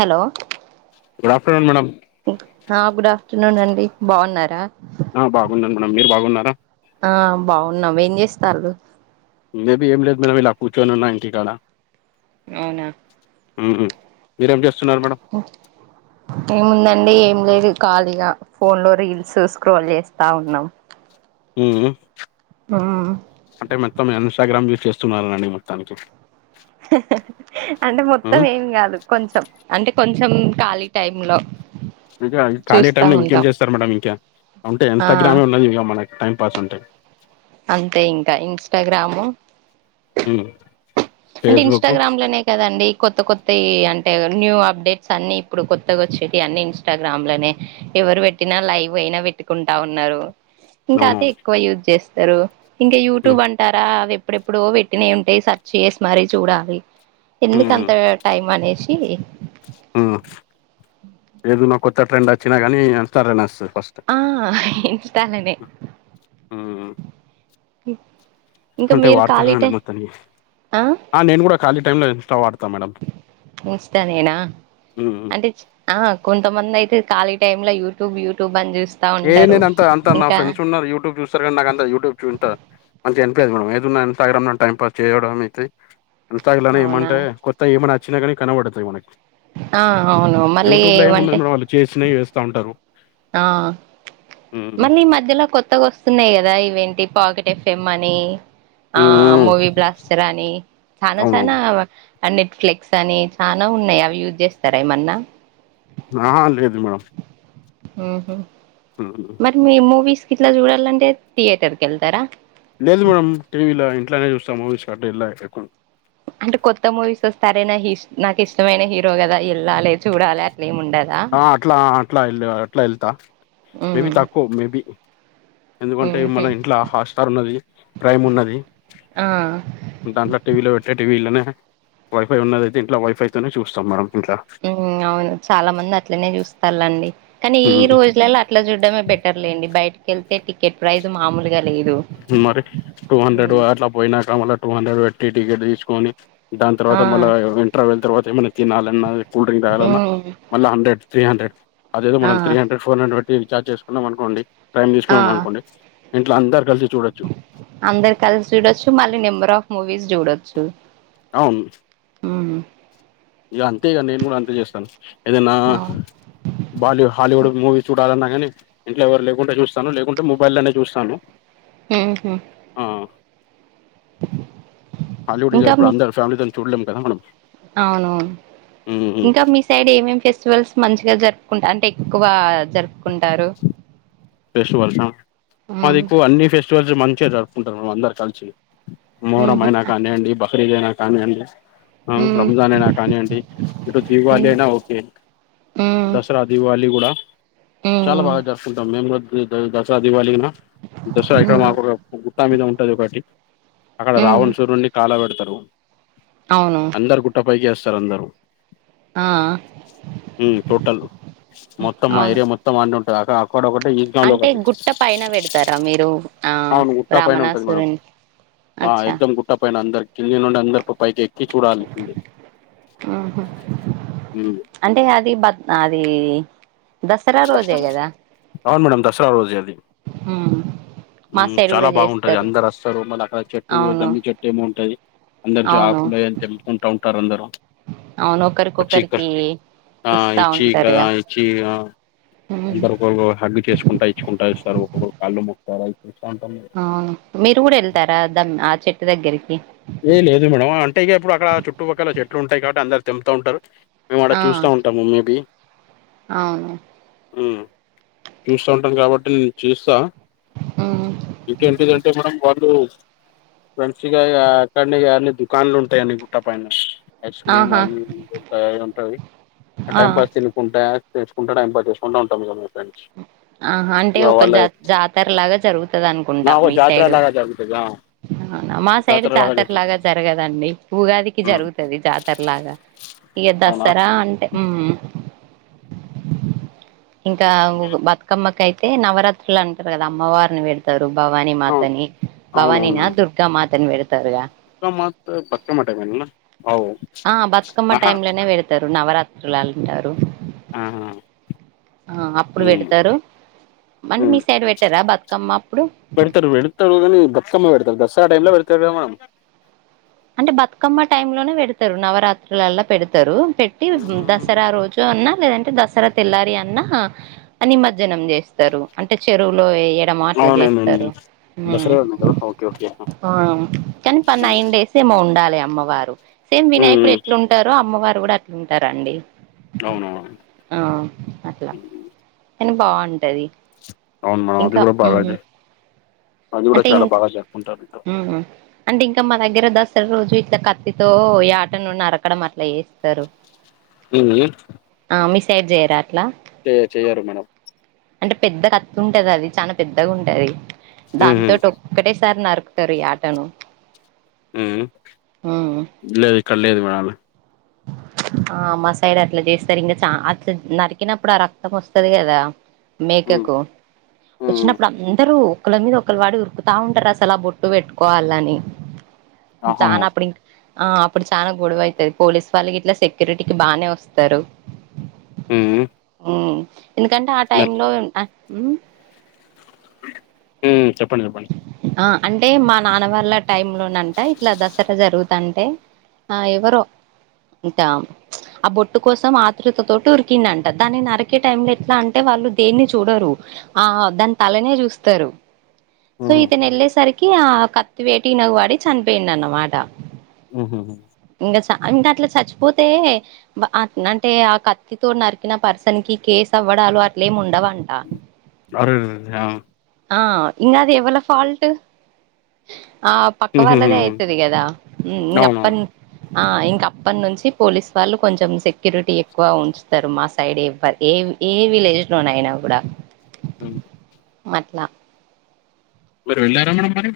Hello good afternoon madam ఆ good afternoon అండి బాగున్నారా ఆ బాగున్నాం మేడం మీరు బాగున్నారా ఆ బాగున్నాం ఏం చేస్తాళ్ళు మేబీ ఏం లేదు మేడం ఇలా కూర్చుని ఉన్న ఇంటికాడ అవునా ఉమ్మ్ మీరేం చేస్తున్నారు మేడం ఓ ఏముందండి ఏం లేదు ఖాళీగా ఫోన్‌లో రీల్స్ స్క్రోల్ చేస్తా ఉన్నాం ఉమ్మ్మ్ ఉమ్మ్ అంటే మొత్తం ఇంస్టాగ్రామ్ యూస్ చేస్తున్నారనండి మొత్తానికి అంటే మొత్తం మ్మ్. ఏం కాదు కొంచెం అంటే కొంచెం ఖాళీ టైమ్‌లో ఇంకా ఖాళీ టైంలో ఇంకేం చేస్తారు మేడం ఇంకా అంటే ఆ ఇస్టాగ్రామే ఉన్నది ఇంగ మనకి టైం పాస్ అంటే అంతే ఇంకా ఇన్స్టాగ్రాము ఉమ్మ్ అంటే ఇన్స్టాగ్రామ్లనే కదండి కొత్త కొత్తయి అంటే న్యూ అప్డేట్స్ అన్ని ఇప్పుడు కొత్తగా వచ్చేటియి అన్ని ఇన్స్టాగ్రామ్‌లోనే ఎవరు పెట్టినా లైవ్ అయినా పెట్టుకుంటా ఉన్నారు ఇంకా అవును అదే ఎక్కువ యూజ్ చేస్తారు ఇంకా మ్మ్. యూట్యూబ్ అంటారా అదే ప్పుడెప్పుడో పెట్టినాయి ఉంటాయి సర్చ్ చేసి మరీ చూడాలి ఎందుకు మ్మ్. అంతా టైం అనేసి ఉమ్మ్ ఏదనా కొత్త ట్రెండ్ అచ్చినా కానీ ఇన్స్టాలోనే వస్తాది ఫస్ట్ ఆ ఇన్స్టాలోనే ఇంకా అంటే మీరు ఖాళీ వాడతానండి టై మొత్తానికి ఆ ఆ నేను కూడా ఖాళీ టైంలో ఇన్స్టా వాడతా మేడం ఇన్స్టానేనా మ్మ్. అంటే ఆ కొంతమంది అయితే ఖాళీ టైమ్‌లో యూట్యూబ్ యూట్యూబ్ అని చూ ఏ నేను అంత అంతా నా ఫ్రెండ్స్ ఉన్నారు యూట్యూబ్ చూ స్తారు కానీ నాకంత యూట్యూబ్ చూ అంతా మంచిగా అనిపియ్యదు మేడం ఏదున్న ఇన్స్టాగ్రామ్‌లో టైం పాస్ చేయడం అయితే ఇన్స్టాగ్లోనే అవునా ఏమంటే కొత్తయి ఏమనా వచ్చినా కానీ కనబడతాయి మనకి ఆ అవును మళ్ళీ ఏమంటే చేసినయి చేస్తా ఉంటారు ఆ మ్మ్. మళ్ళీ ఈ మధ్యలో కొత్తగా వ స్తున్నాయి కదా ఇవేంటి పాకెట్ ఎఫ్ఎం అని ఆ మ్మ్. మూవీ బ్లాస్టర్ అని చానా అవునవును చానా అవ ఆ నెట్ఫ్ల్‌‌క్స్ అని చానా ఉన్నాయి అవి యూజ్ చేస్తారా ఏమన్నా ఆహా లేదు మేడం మ్మ్ఉమ్మ్ ఉహు మరి మీ మూవీస్ గిట్ల చూడాలంటే థియేటర్కి వెళ్తారా. లేదు మేడమ్ టీవీలో ఇంట్లోనే చూస్తాం మూవీస్ కట్ట ఇల్లా ఎక్కు అంటే కొత్త మూవీస్ వస్తారే నా నాకు ఇష్టమైన హీరో కదా వెళ్ళాలి చూడాలి అట్లే ఏం ఉండ ఆ అట్లా అట్లా వె అట్లా వెళ్తా ఉ మేబి తక్కువ మేబి. ఎందుకంటే ఉహు మన ఇంట్ల హాట్స్టార్ ఉన్నది ప్రైమ్ ఉన్నది. ఆ దాంట్లో టీవీలో పెట్టే టీవీలోనే వైఫై ఉన్నదియితే ఇంట్లో వైఫైతోనే చూస్తాం మడం ఇంట్ల ఉ అవును చాలా మంది అట్లనే చూస్తాలండి కానీ ఈ ఉమ్, రోజులలో. అట్లా చూడ్డమే బెటర్ లేండి బయటకి వెళ్తే టికెట్ ప్రైజు మామూలుగా లేదు. మరి టూ హండ్రెడ్ హ్మ్ అట్లా పోయినాక మళ్ళ టూ హండ్రెడ్ పెట్టి టికెట్ తీసుకొని. దాని ఆ తర్వాత మల్ల ఇంటర్వవెల్ తర్వాత ఏమనా తినలన్నా కూల్ డ్రింక్ తాగాలన్న. హ్మ్ మళ్ళ హ్రెడ్ త్రీ హండ్రెడ్ అదో ఏదో ఆ మనం త్రీ హండ్రెడ్ పోనులో రీఛార్జ్ చేసుకున్నాం అనుకోండి. టైమ్ ఆ తీసుకున్నాం అనుకోండి ఇంట్లో అందరు కలిసి చూడొచ్చు. అందరు కలిసి చూడొచ్చు మళ్ళీ నెంబర్ ఆఫ్ మూవీస్ చూడొచ్చు. అవును మ్మ్ ఇగ అంతే ఇగ నేను కూడా అంతే చేస్తాను ఏదన్న. అవును బాలీ హాలీవుడ్ మూవీస్ చూడాలన్నా కానీ. ఇంట్లో ఎవరు లేకుంటే చూస్తాను లేకుంటే మొబైల్ లోనే చూస్తాను. ఉహు. ఉ హాలీవుడ్ ఇ ఇంకా ఇప్పుడు మీ అందర్ ఫ్యామిలీతోని చూడలేం కద మనం. అవునవును ఇంకా మీ. సైడ్ ఏమేం ఫెస్టివల్స్ మంచిగా జరుపుకుంట అంటే ఎక్కువ జరుపుకుంటారు. సువాల్స మాది హ్మ్ ఎక్కువ అన్ని ఫెస్టివల్స్ మంచిగా జరుపుకుంటారు మ అందరు కలిసి. హ్మ్ మొహరమ హు అయినా కానీయండి బకిరీదైనా కానీయండి. హ్మ్ రంజాన్ అయినా కానీయండి ఇటు దీవాళి హ్మ్ అయినా ఓకే. హ్మ్ దసరా దీవళి కూడా చాలా హ్మ్ బాగా జరుసుకుంటాం మేము కూడ దసరా దివాళి నా దసరా ఇక్కడ హ్మ్ మాకు ఒక గుట్టా మీద ఉంటది ఒకటి అక్కడ హ్మ్ రావణ్ సూరున్నీ కాలాబెడతారు అవును అందరు గుట్టపైకి వేస్తారు అందరు. ఆ ఉ టోటల్ మొత్తం మా అవును ఏరియా మొత్ త్తం అన్ని ఉంటాయి అకడ అక్కడ ఒకటి లో అంటే ఒకటి గుట్ట పైన పెడతారా మీరు ఆ అవును గుట్ట పైన ఉంటది మేడం రామణాసురుని. ఆ అచ్చా ఎక్దమ్ గుట్ట పైన అందరు కింది నుండి అందరు పైకి ఎక్. ఆహ అంటే అది బ అది దసరా ఉమ్ రోజే కదా. అవును మేడం దసరా రోజే అది. ఉ ఉ చాలా బాగుంటది అందరు అస్తారు మళ్ళీ అక్కడ చెట్టు అవును జమ్మి చెట్టు ఏమో ఉంటది. అందరు అవును జాకులై అని తెంపుకుంటా ఉంటారు అందరూ. అవును పచ్చిక ఒకరికొకరికి ఆ ఇస్తా ఈ చీక ఉంటారుగా చియ ఉమ్ అందరు ఒక హగ్గు చేసుకుంటా ఇచ్చుకుంటా ఇస్తారు ఒక్కొక్కళ్ కళ్ళు ముతారు అవి చూస్తాంటాం అవున మీరు కూడా వెళ్తారా దమ్ ఆ చెట్టు దగ్గరికి. ఏ లేదు మేడం అంటే ఇక ఇప్పుడు అక్కడ చుట్టుపక్కల చెట్లు ఉంటాయి కాబట్టి అందరు తెంపుతూ ఉంటారు మేము అడ ఆ చూస్తా ఉంటాము మేబి అవును హ్మ చుస్తా ఉంటాను కాబట్టి చూస్తా ఉ ఇంకేంటిదంటే మేడం వాళ్ళు ఫ్రెండ్స్గా ఇక్కడి అన్ని దుకాన్లు ఉంటాయి అని గుట్టా పైన ఐస్ క్రీమ్ ఆహా అవి తయారు ఉంటాయి ఆ టైం పాస్ త కుంట చుసుకుంటే టైం పాస్ చేసుకుంటా ఉంటాం మీద మీ ఫ్రెండ్స్ ఆ హ అంటే ఇక ఒక వాళ్ళ జా జాతర లాగా జరుగుతుంది అనుకుంటాం మీ సైడు ఆది కాద మా సైడ్ జాతర లాగా జరగదండి ఉగాదికి ఉమ్, జరుగుతది జాతర లాగా ఇక అవునా దసరా అంటే హ్మ్ఇంకా బ అమ్మకైతే నవరాత్రులు అంటారు కదా అమ్మవారిని పెడతారు భవానీ అవును మాతని భవానీ నా దుర్ దుర్గ మాతను పెడుతారుగా పక మత్ పక్కా మడానేనా అవు ఆ బతుకమ్మ ఆహా టైం లోనే వెడతారు నవరాత్రులు అంటారు ఆ హా అ అప్పుడు పెడతారు అంటే ఉమ్. మీ సైడ్ పెట్టారా బతుకమ్మ అప్పుడు పెడతారు కానీ బతుకమ్మ పెడతారు దసరా టైంలోలా పెళ్తా మనం అంటే బతుకమ్మ టైమ్ లోనే పెడతారు నవరాత్రులలా పెడతారు పెట్టి ఉమ్, దసరా రోజు జో అన్నా లేదంటే దసరా తెల్లారి అన్నా హ నిమర్జనం చేస్ తరు అంటే చెరువులో వేయడమా అట్లా చేస్తారు అవునవును ఉ దసరా ఉంది కదా ఓకే ఓకే ఆ కని పర్ నైన్ డేస్ సేమ ఉండాలి అమ్మవారు సేమ్ వినాయకుడు ఉమ్, ఎట్లు ఉంటారు అమ్మవారు కూడా అట్లుంటారు అండి అవును అవును ఆ అట్లా కానీ బావుంటాది అవును హ అది కూడా బాగా అది కూడా చాలా బాగా చెప్పుకుంటారు ఇతో హు అంటే ఇంకా మా దగ్గర దసరా రోజు ఇట్లా కత్తితో ఈ యటను నరకడం అట్లా చెస్ తరు ఉమ్, ఆ మీ సైడ్ చేయరా అట్లా చే చేయరు మేడం అంటే పెద్ద కత్తి ఉంటది అది చాన పెద్దగా ఉంటుది ఉమ్, ఉమ్. దాంతోటి ఒక్కటేసారి నరుకుతారు యాటను ఊ లేదు ఇక్కడ లేదు మెడం అవి ఆ మా సైడ్ అట్లా చేస్తారు ఇంకా చ అట్లా నరికినప్పుడు ఆ రక్తం వస్తుది గదా మేకకు వచ్చినప్పుడు అందరూ ఒకళ మీద వొక్కళ్ళ పడి ఉరుకుతా ఉంటారు అసలు బొట్టు పెట్టుకోవాలని ఆహా చానా ఉమ్ అప్పుడి ఆ అప్పుడు చానా గొడవ అయితది పోలీస్ వాళ్ళు ఇట్లా సెక్యూరిటీకి బానే వస్తారు ఊ ఉ ఎందుకంటే ఆ టైమ్ లో ఆన ఉ చెప్పండి చెప్పండి ఆ అంటే మా నాన్న వాళ్ళ టైమ్ లో నంటా ఇట్లా దసరా జరుగుతంటే ఆ ఎవరో ఇంటా ఆ బొట్టు కోసం ఆతృతతోటి ఊరికిండంట దాన్ని నరికే టైంలో ఎట్లా అంటే వాళ్ళు దేన్ని చూడరు ఆఆ దాని తలనే చూస్తారు సో ఇతను ఎళ్ళేసరికి ఆ కత్తి వేటు ఈయనకు పడి చనిపోయిండు అన్నమాట మ్మ్ఉహ్మ్ ఇంగ చ ఇంకా అట్లా చచ్చిపోతే అ అంటే ఆ కత్తితో నరికిన పర్సన్‌కి కేసు అవ్వడాలు అట్లేమి ఉండవంట అరెరే ఆ ఆ ఇంగా అది ఎవళ్ళ ఫాల్ట్ ఆ పక్క వాళ్ళదే అయితాది కదా ఉమ్మ్ అప్ప అవునవును ఆ ఇంకా అప్పనుంచి పోలీస్ వాళ్ళు కొంచెం సెక్యూరిటీ ఎక్కువ ఉంచుతారు మా సైడ్ ఇవ్వా ఎవ్ ఏ విలేజ్‌లో నైనా కూడా ఉమ్ అట్లా మీరు వెళ్ళారా మేడం మరి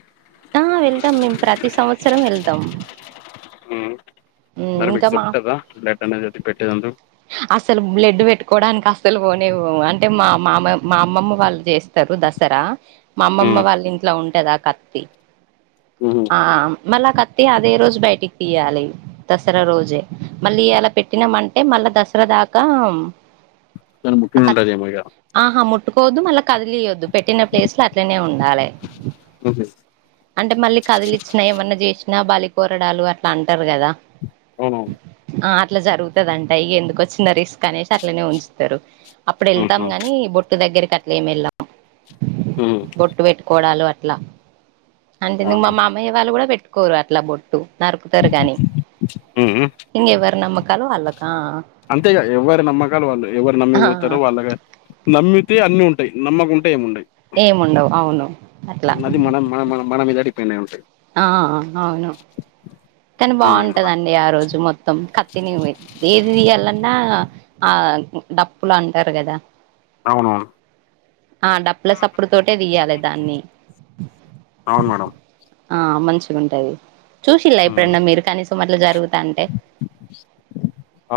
ఆ వెళ్దాం మేం ప్రతి సంవత్సరం వెళ్దాం ఉమ్మ్ మరి ఇంకా మీకు మా సేప్తారా బ్లడ్ అనేది ఎత్తిపెట్టేది అందు అసలు బ్లడ్ పెట్టుకోవడానికి అసలు పోనే పోము అంటే మా మామ మా అమ్మమ్మ వాళ్ళు చే స్తారు దసరా మా అమ్మమ్మ వాళ్ళ ఇంట్లో ఉంటాది ఆ కత్తి ఉమ్మ్ ఆ మల్ల ఆ కత్తి అదే రోజు బయటికి తీయాలి దసరా రోజే మళ్ళీ ఈయాల పెట్టినామంటే మళ్ళ దసరా దాకా దాన్ని ఆ ముట్టుడు కత్ ఉంటది ఏమో ఇగ ఆహా ముట్టుకోవద్దు మళ్ళా కదిలియోద్దు పెట్టిన ప్లేస్‌లో అట్లనే ఉండాలి అంటే మళ్ళీ కదిలిచ్చినా ఏమన్నా చేసినా బలి కోరడాలు అట్లా అంటారు కదా అవునవును ఆ అట్లా జరుగుతదంటా ఇగ ఎందుకొచ్చిన రిస్క్ అనేసి అట్లనే ఉంచుతారు అప్పుడు ఎళ్తాం కానీ బొట్టు దగ్గరికి అట్లా ఏమి ఎళ్ళ బొట్టు పెట్టుకోవడాలు అట్లా అంటే నేను మా మా మయ్య వాళ్ళు కూడా పెట్టుకోరు అట్లా బొట్టు నరుకుతారు గాని ఇంగ ఎవరి నమ్మకాలు వాళ్లకా అంతేగా ఎవరి నమ్మకాలు వాళ్లవి ఎవరు ఆ నమ్మిపోతారో వాళ్లవే నమ్మితే అన్ని ఉంటాయి నమ్మకుంటే ఏం ఉండయ్ ఏముండవు అవును అట్లా అది మనం మన మన మన మీదా డిపెండ్ అయి ఉంటయ్ ఆఆ అవును కాని బాగుంటదండి ఆరోజు మొత్తం కత్తినిమే ఏది తియాలన్నా ఆ డప్పులు అంటారు కదా అవునవును ఆ డప్పుల సప్పుడు తోటే తీయాలే దాన్ని అవును మేడం ఆ మంచిగుంటది చూసిల్లా ఎప్పుడన్నా మీరు కనీసం అట్లా జరుగుతాంటే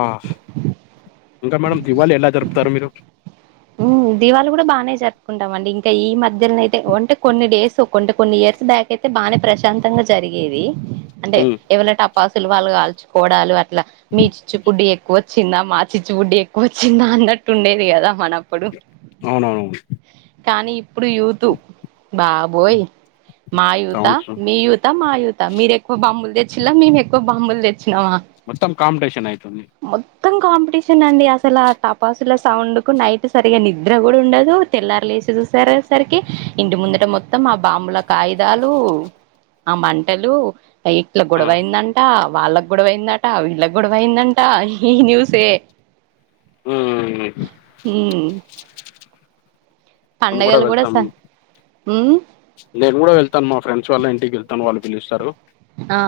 ఆ ఇంకా మేడం దీవళి ఎలా జరుపుతారు మీరు ఉమ్మ్ దీవళి కూడా బానే జరుపుకుంటాం అండి ఇంకా ఈ మధ్యాల్నే అయితే ఓంటే కొన్ని డేస్ కొంటే కొన్ని ఇయర్స్ బ్యా క్ అయితే బానే ప్రశాంతంగా జరిగేది అంటే ఉమ్, ఎవళ్ళ టపాసులు వాళ్ళు కాల్చుకోవడాలు అట్లా మీ చిచ్చు బుడ్డి ఎక్కువ వ చ్చిందా మా చిచ్చుబుడ్డి ఎక్కువ వచ్చిందా అన్నట్టు ఉండేది గదా మనం అవునవునవును కానీ ఇప్పుడు యూతు బాబోయ్ మా యూత అవును మీ యు త మా యూతా మీరు ఎక్కువ బాంబులు తెచ్చిళ్ళ మేము ఎక్కువ బాంబులు తెచ్చినామా మొత్తం కాంపిటీషన్ అయితుంది మొత్తం కాంపిటీషన్ అండి అసల టపాసుల సౌండ్ కు నై సరిగా నిద్ర కూడా ఉండదు తెల్లరి లేసి చూసర్ సరికి ఇంటి ముందుట మొత్తం ఆ బాంబుల కాయిదాలు ఆ మంటలు ఇట్ల గొడవైందంట వాళ్ళకి గొడవైందట వీళ్ళకు గొడవైందంట ఈ న్యూసే మ్ మ్ మేము పండగలు కూడా వెళ్తాం స మ్ నేను కూడా వెళ్తాను మా ఫ్రెండ్స్ వాళ్ళ ఇంటికి వెళ్తాను వాళ్ళు పిలుస్తారు ఆ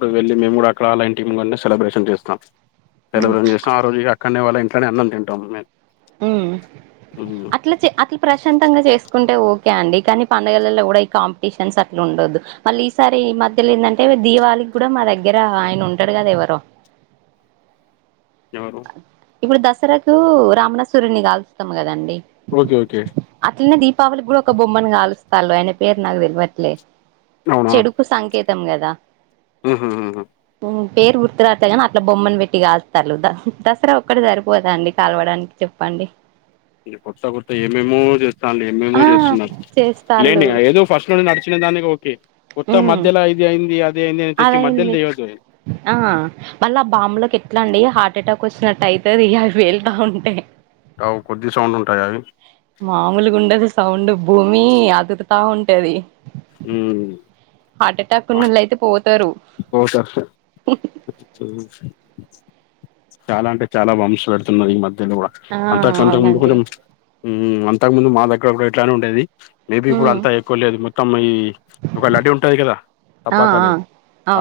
ఇ వెళ్ళ మేము కూడా అక్కడ అలాంటీమ్ సెలబ్రేషన్ చేస్తం సెల్రేషన్ చెస్ ఆ రోజుగా అక్కడనే వాళ్ళ ఇంట్లనే అన్నం తంటాము మేము మ్ ఉమ్, ఆ అట్లా చే అట్లా ప్రశాంతంగా చేసుకుంటే ఓకే అండి కానీ పండుగలళ్ళ కూడా ఈ కాంపిటీషన్స్ అట్లా ఉండదు మళ్ళీ ఈసారి ఈ మధ్యలో ఏందంటే దీవళికి కూడా మా దగ్గర ఆయన ఉంటాడు కదా ఎవరో ఎవరు ఇప్పుడు దసరాకు రామణ సురుని కాల్స్తం కదండి ఓకే ఓకే అట్లనే దీపావళి కూడా ఒక బొమ్మను కాలుస్తాళ్ళు అయన పేరు నాకు తెలువట్లే చెడు కు సంకేతం కదా మ్ హు అహ పేరు గుర్తు రావట్లే కానీ అట్లా బొమ్మను పెట్టిగలుస్తాళ్ళు దసరా ఒక్కడ సరిపోదా అండి కలువడానికి చెప్పండి కొత్త కొత్త ఏమేమో చేస్తాళ్ళు ఏమేమో ఆ చేస్తున్నారు చేస్తాళ్ళు లేని ఏదో ఫస్ కట నడిచిన దానికి ఓకే కోత్త ఉమ్ మధ్యలో ఇది అయింది అది అయింది అని తెచ్చి మధ్యల అదయింది చేయొద్దు ఆ మళ్ళ ఆ బాంబులకి ఎట్లా అండి హార్ట్ అటాక్ వచ్చినట్టు అయితది అవి పేళ్తా ఉంటే అవ్ కొద్ది సౌండ్ ఉంటా దా అవి మామూలుగుండదు సౌండ్ భూమి అదురుతా ఉంటది మ్ హార్ట్ అటాక్ ఉన్నోళ్ళు అయితే పోతారు కోత మ్ చాలా అంటే చాలా బంబ్స్ పెడుతున్నారు ఈ మధ్యల కూడా ఆ అంతా కొంత ముందు అవునండి కొంచెం మ్ అంతకు ముందు మా దగ్గర కుడా ఇట్లానే ఉండేది మేబీ ఇప్పుడు ఉమ్ అంతా ఎక్కువ లేదు మొత్తం ఈ ఒక లడ్డి ఉంటది కదా ఆ ఆ టప్పకాలయ్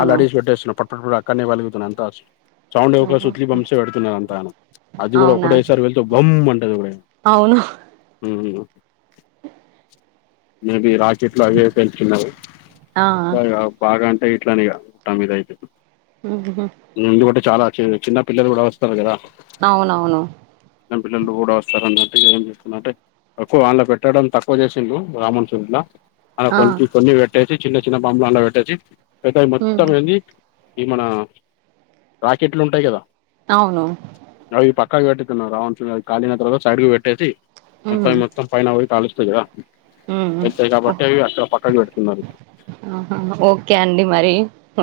ఆ డీస్ పెట్టేస్తున్నా పట్ పట్ పట అక్కన్నే పాల్గుతున్నాయి అంత అస్ సౌండ్ ఒక ఉహు, సుత్లీ బంప్సే పెడుతున్నారు అంతనగ్ అది కూడా అవునా ఒకటేసారి వెళ్తే బమ్ అంటది ఎప్ అవును మ్ మేబీ రాకెట్ లగే పెల్చుతున్నాయి ఆ సగ్ బాగా అంటే ఇట్లానే ఇగ తమ్మిదయితే మ్ హు హు మ్ ఎందుకంటే చాలా చి చిన్న పిల్లలు కూడా వస్తారు కదా అవునవును చిన్న పిల్లలు కూడా వస్తారు అన్నట్టుగా ఏం చేస్తు అంటే ఎక్కువ ఆన్ లో పెట్టడం తక్కువ చేసిళ్ళు రామన్ సూంలా అలా ఆ కొన్ని కొన్ని పెట్టేసి చిన్న చిన్న బంలల్లో పెట్టేసి లేద ఉమ్ మొత్తం అది ఈ మన రాకెట్లు ఉంటాయి కదా అవును నవ పక్కా పెట్టటివ్ రా చ కళిన త సైడ్గు పెట్టేసి ఉమ్ మత్తా మ మొత్తం పైన అవి కాలుస్తాయి కదా ఉమ్ వెళ్తాయి ఓ, కాబట్టి అవి అక్కడ పక్కకు పెడుతున్నారు ఆహా ఓకే అండి మరి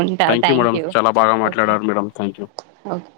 ఉంటారు థ్యాంక్ మేడం యూ చాలా బాగా ఓకే మాట్లాడారు మేడం థ్యాంక్ యూ ఓకే